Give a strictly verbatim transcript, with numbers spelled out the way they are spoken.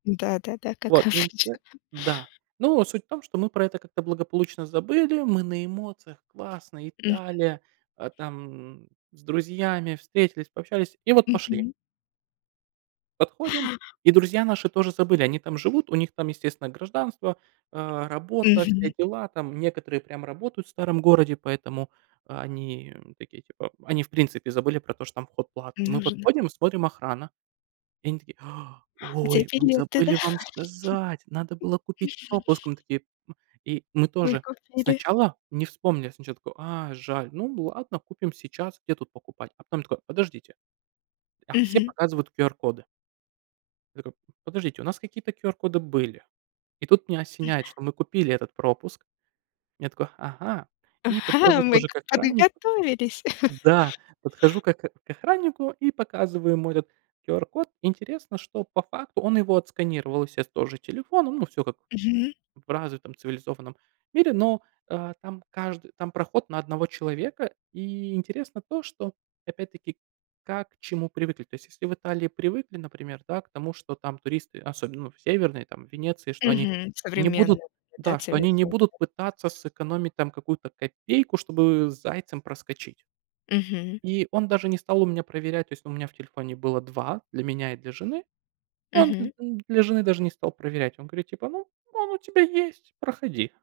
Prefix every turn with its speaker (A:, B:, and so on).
A: Да-да-да, как
B: Вот, интерес
A: обычно.
B: да. Но суть в том, что мы про это как-то благополучно забыли. Мы на эмоциях, классно,
A: Мгм.
B: Италия, э, там с друзьями встретились, пообщались и вот пошли.
A: Мгм.
B: Подходим, и друзья наши тоже забыли. Они там живут, у них там, естественно, гражданство, э, работа, все
A: Мгм.
B: дела. Там, некоторые прям работают в старом городе, поэтому они такие типа— они, в принципе, забыли про то, что там вход платный. Мы
A: Нужно.
B: подходим, смотрим: охрана. И они такие:
A: Где
B: "Ой, мы
A: билеты, да.
B: забыли вам сказать, надо было купить пропуск". Мы такие, и мы
A: Вы
B: тоже
A: купили.
B: сначала не вспомнилось ничего такого: а, жаль, ну ладно, купим сейчас, где тут покупать? А потом такой: "Подождите. А все
A: Мгм.
B: показывают QR-коды". Так, а, подождите, у нас какие-то QR-коды были. И тут меня осеняет,
A: М-да.
B: что мы купили этот пропуск. Я такой: "Ага". И
A: Ага,
B: подхожу
A: мы
B: тоже
A: к
B: к охраннику.
A: подготовились.
B: Да, подхожу к ох к охраннику и показываю ему этот QR-код. Интересно, что по факту он его отсканировал, есес, тоже телефоном. Ну, всё как
A: Мгм.
B: в развитом цивилизованном мире, но, э, там кажд там проход на одного человека, и интересно то, что, опять-таки, как к чему привыкли. То есть если в Италии привыкли, например, да, к тому, что там туристы, особенно, ну, в северной там, в Венеции, что они
A: Мгм.
B: не будут
A: Современная, да,
B: да, что они не
A: целесообра
B: будут пытаться сэкономить там какую-то копейку, чтобы зайцем проскочить.
A: Мгм.
B: И он даже не стал у меня проверять, то есть у меня в телефоне было два: для меня и для жены. Он дл
A: Мгм.
B: он для жены даже не стал проверять. Он говорит типа: "Ну, он у тебя есть- проходи."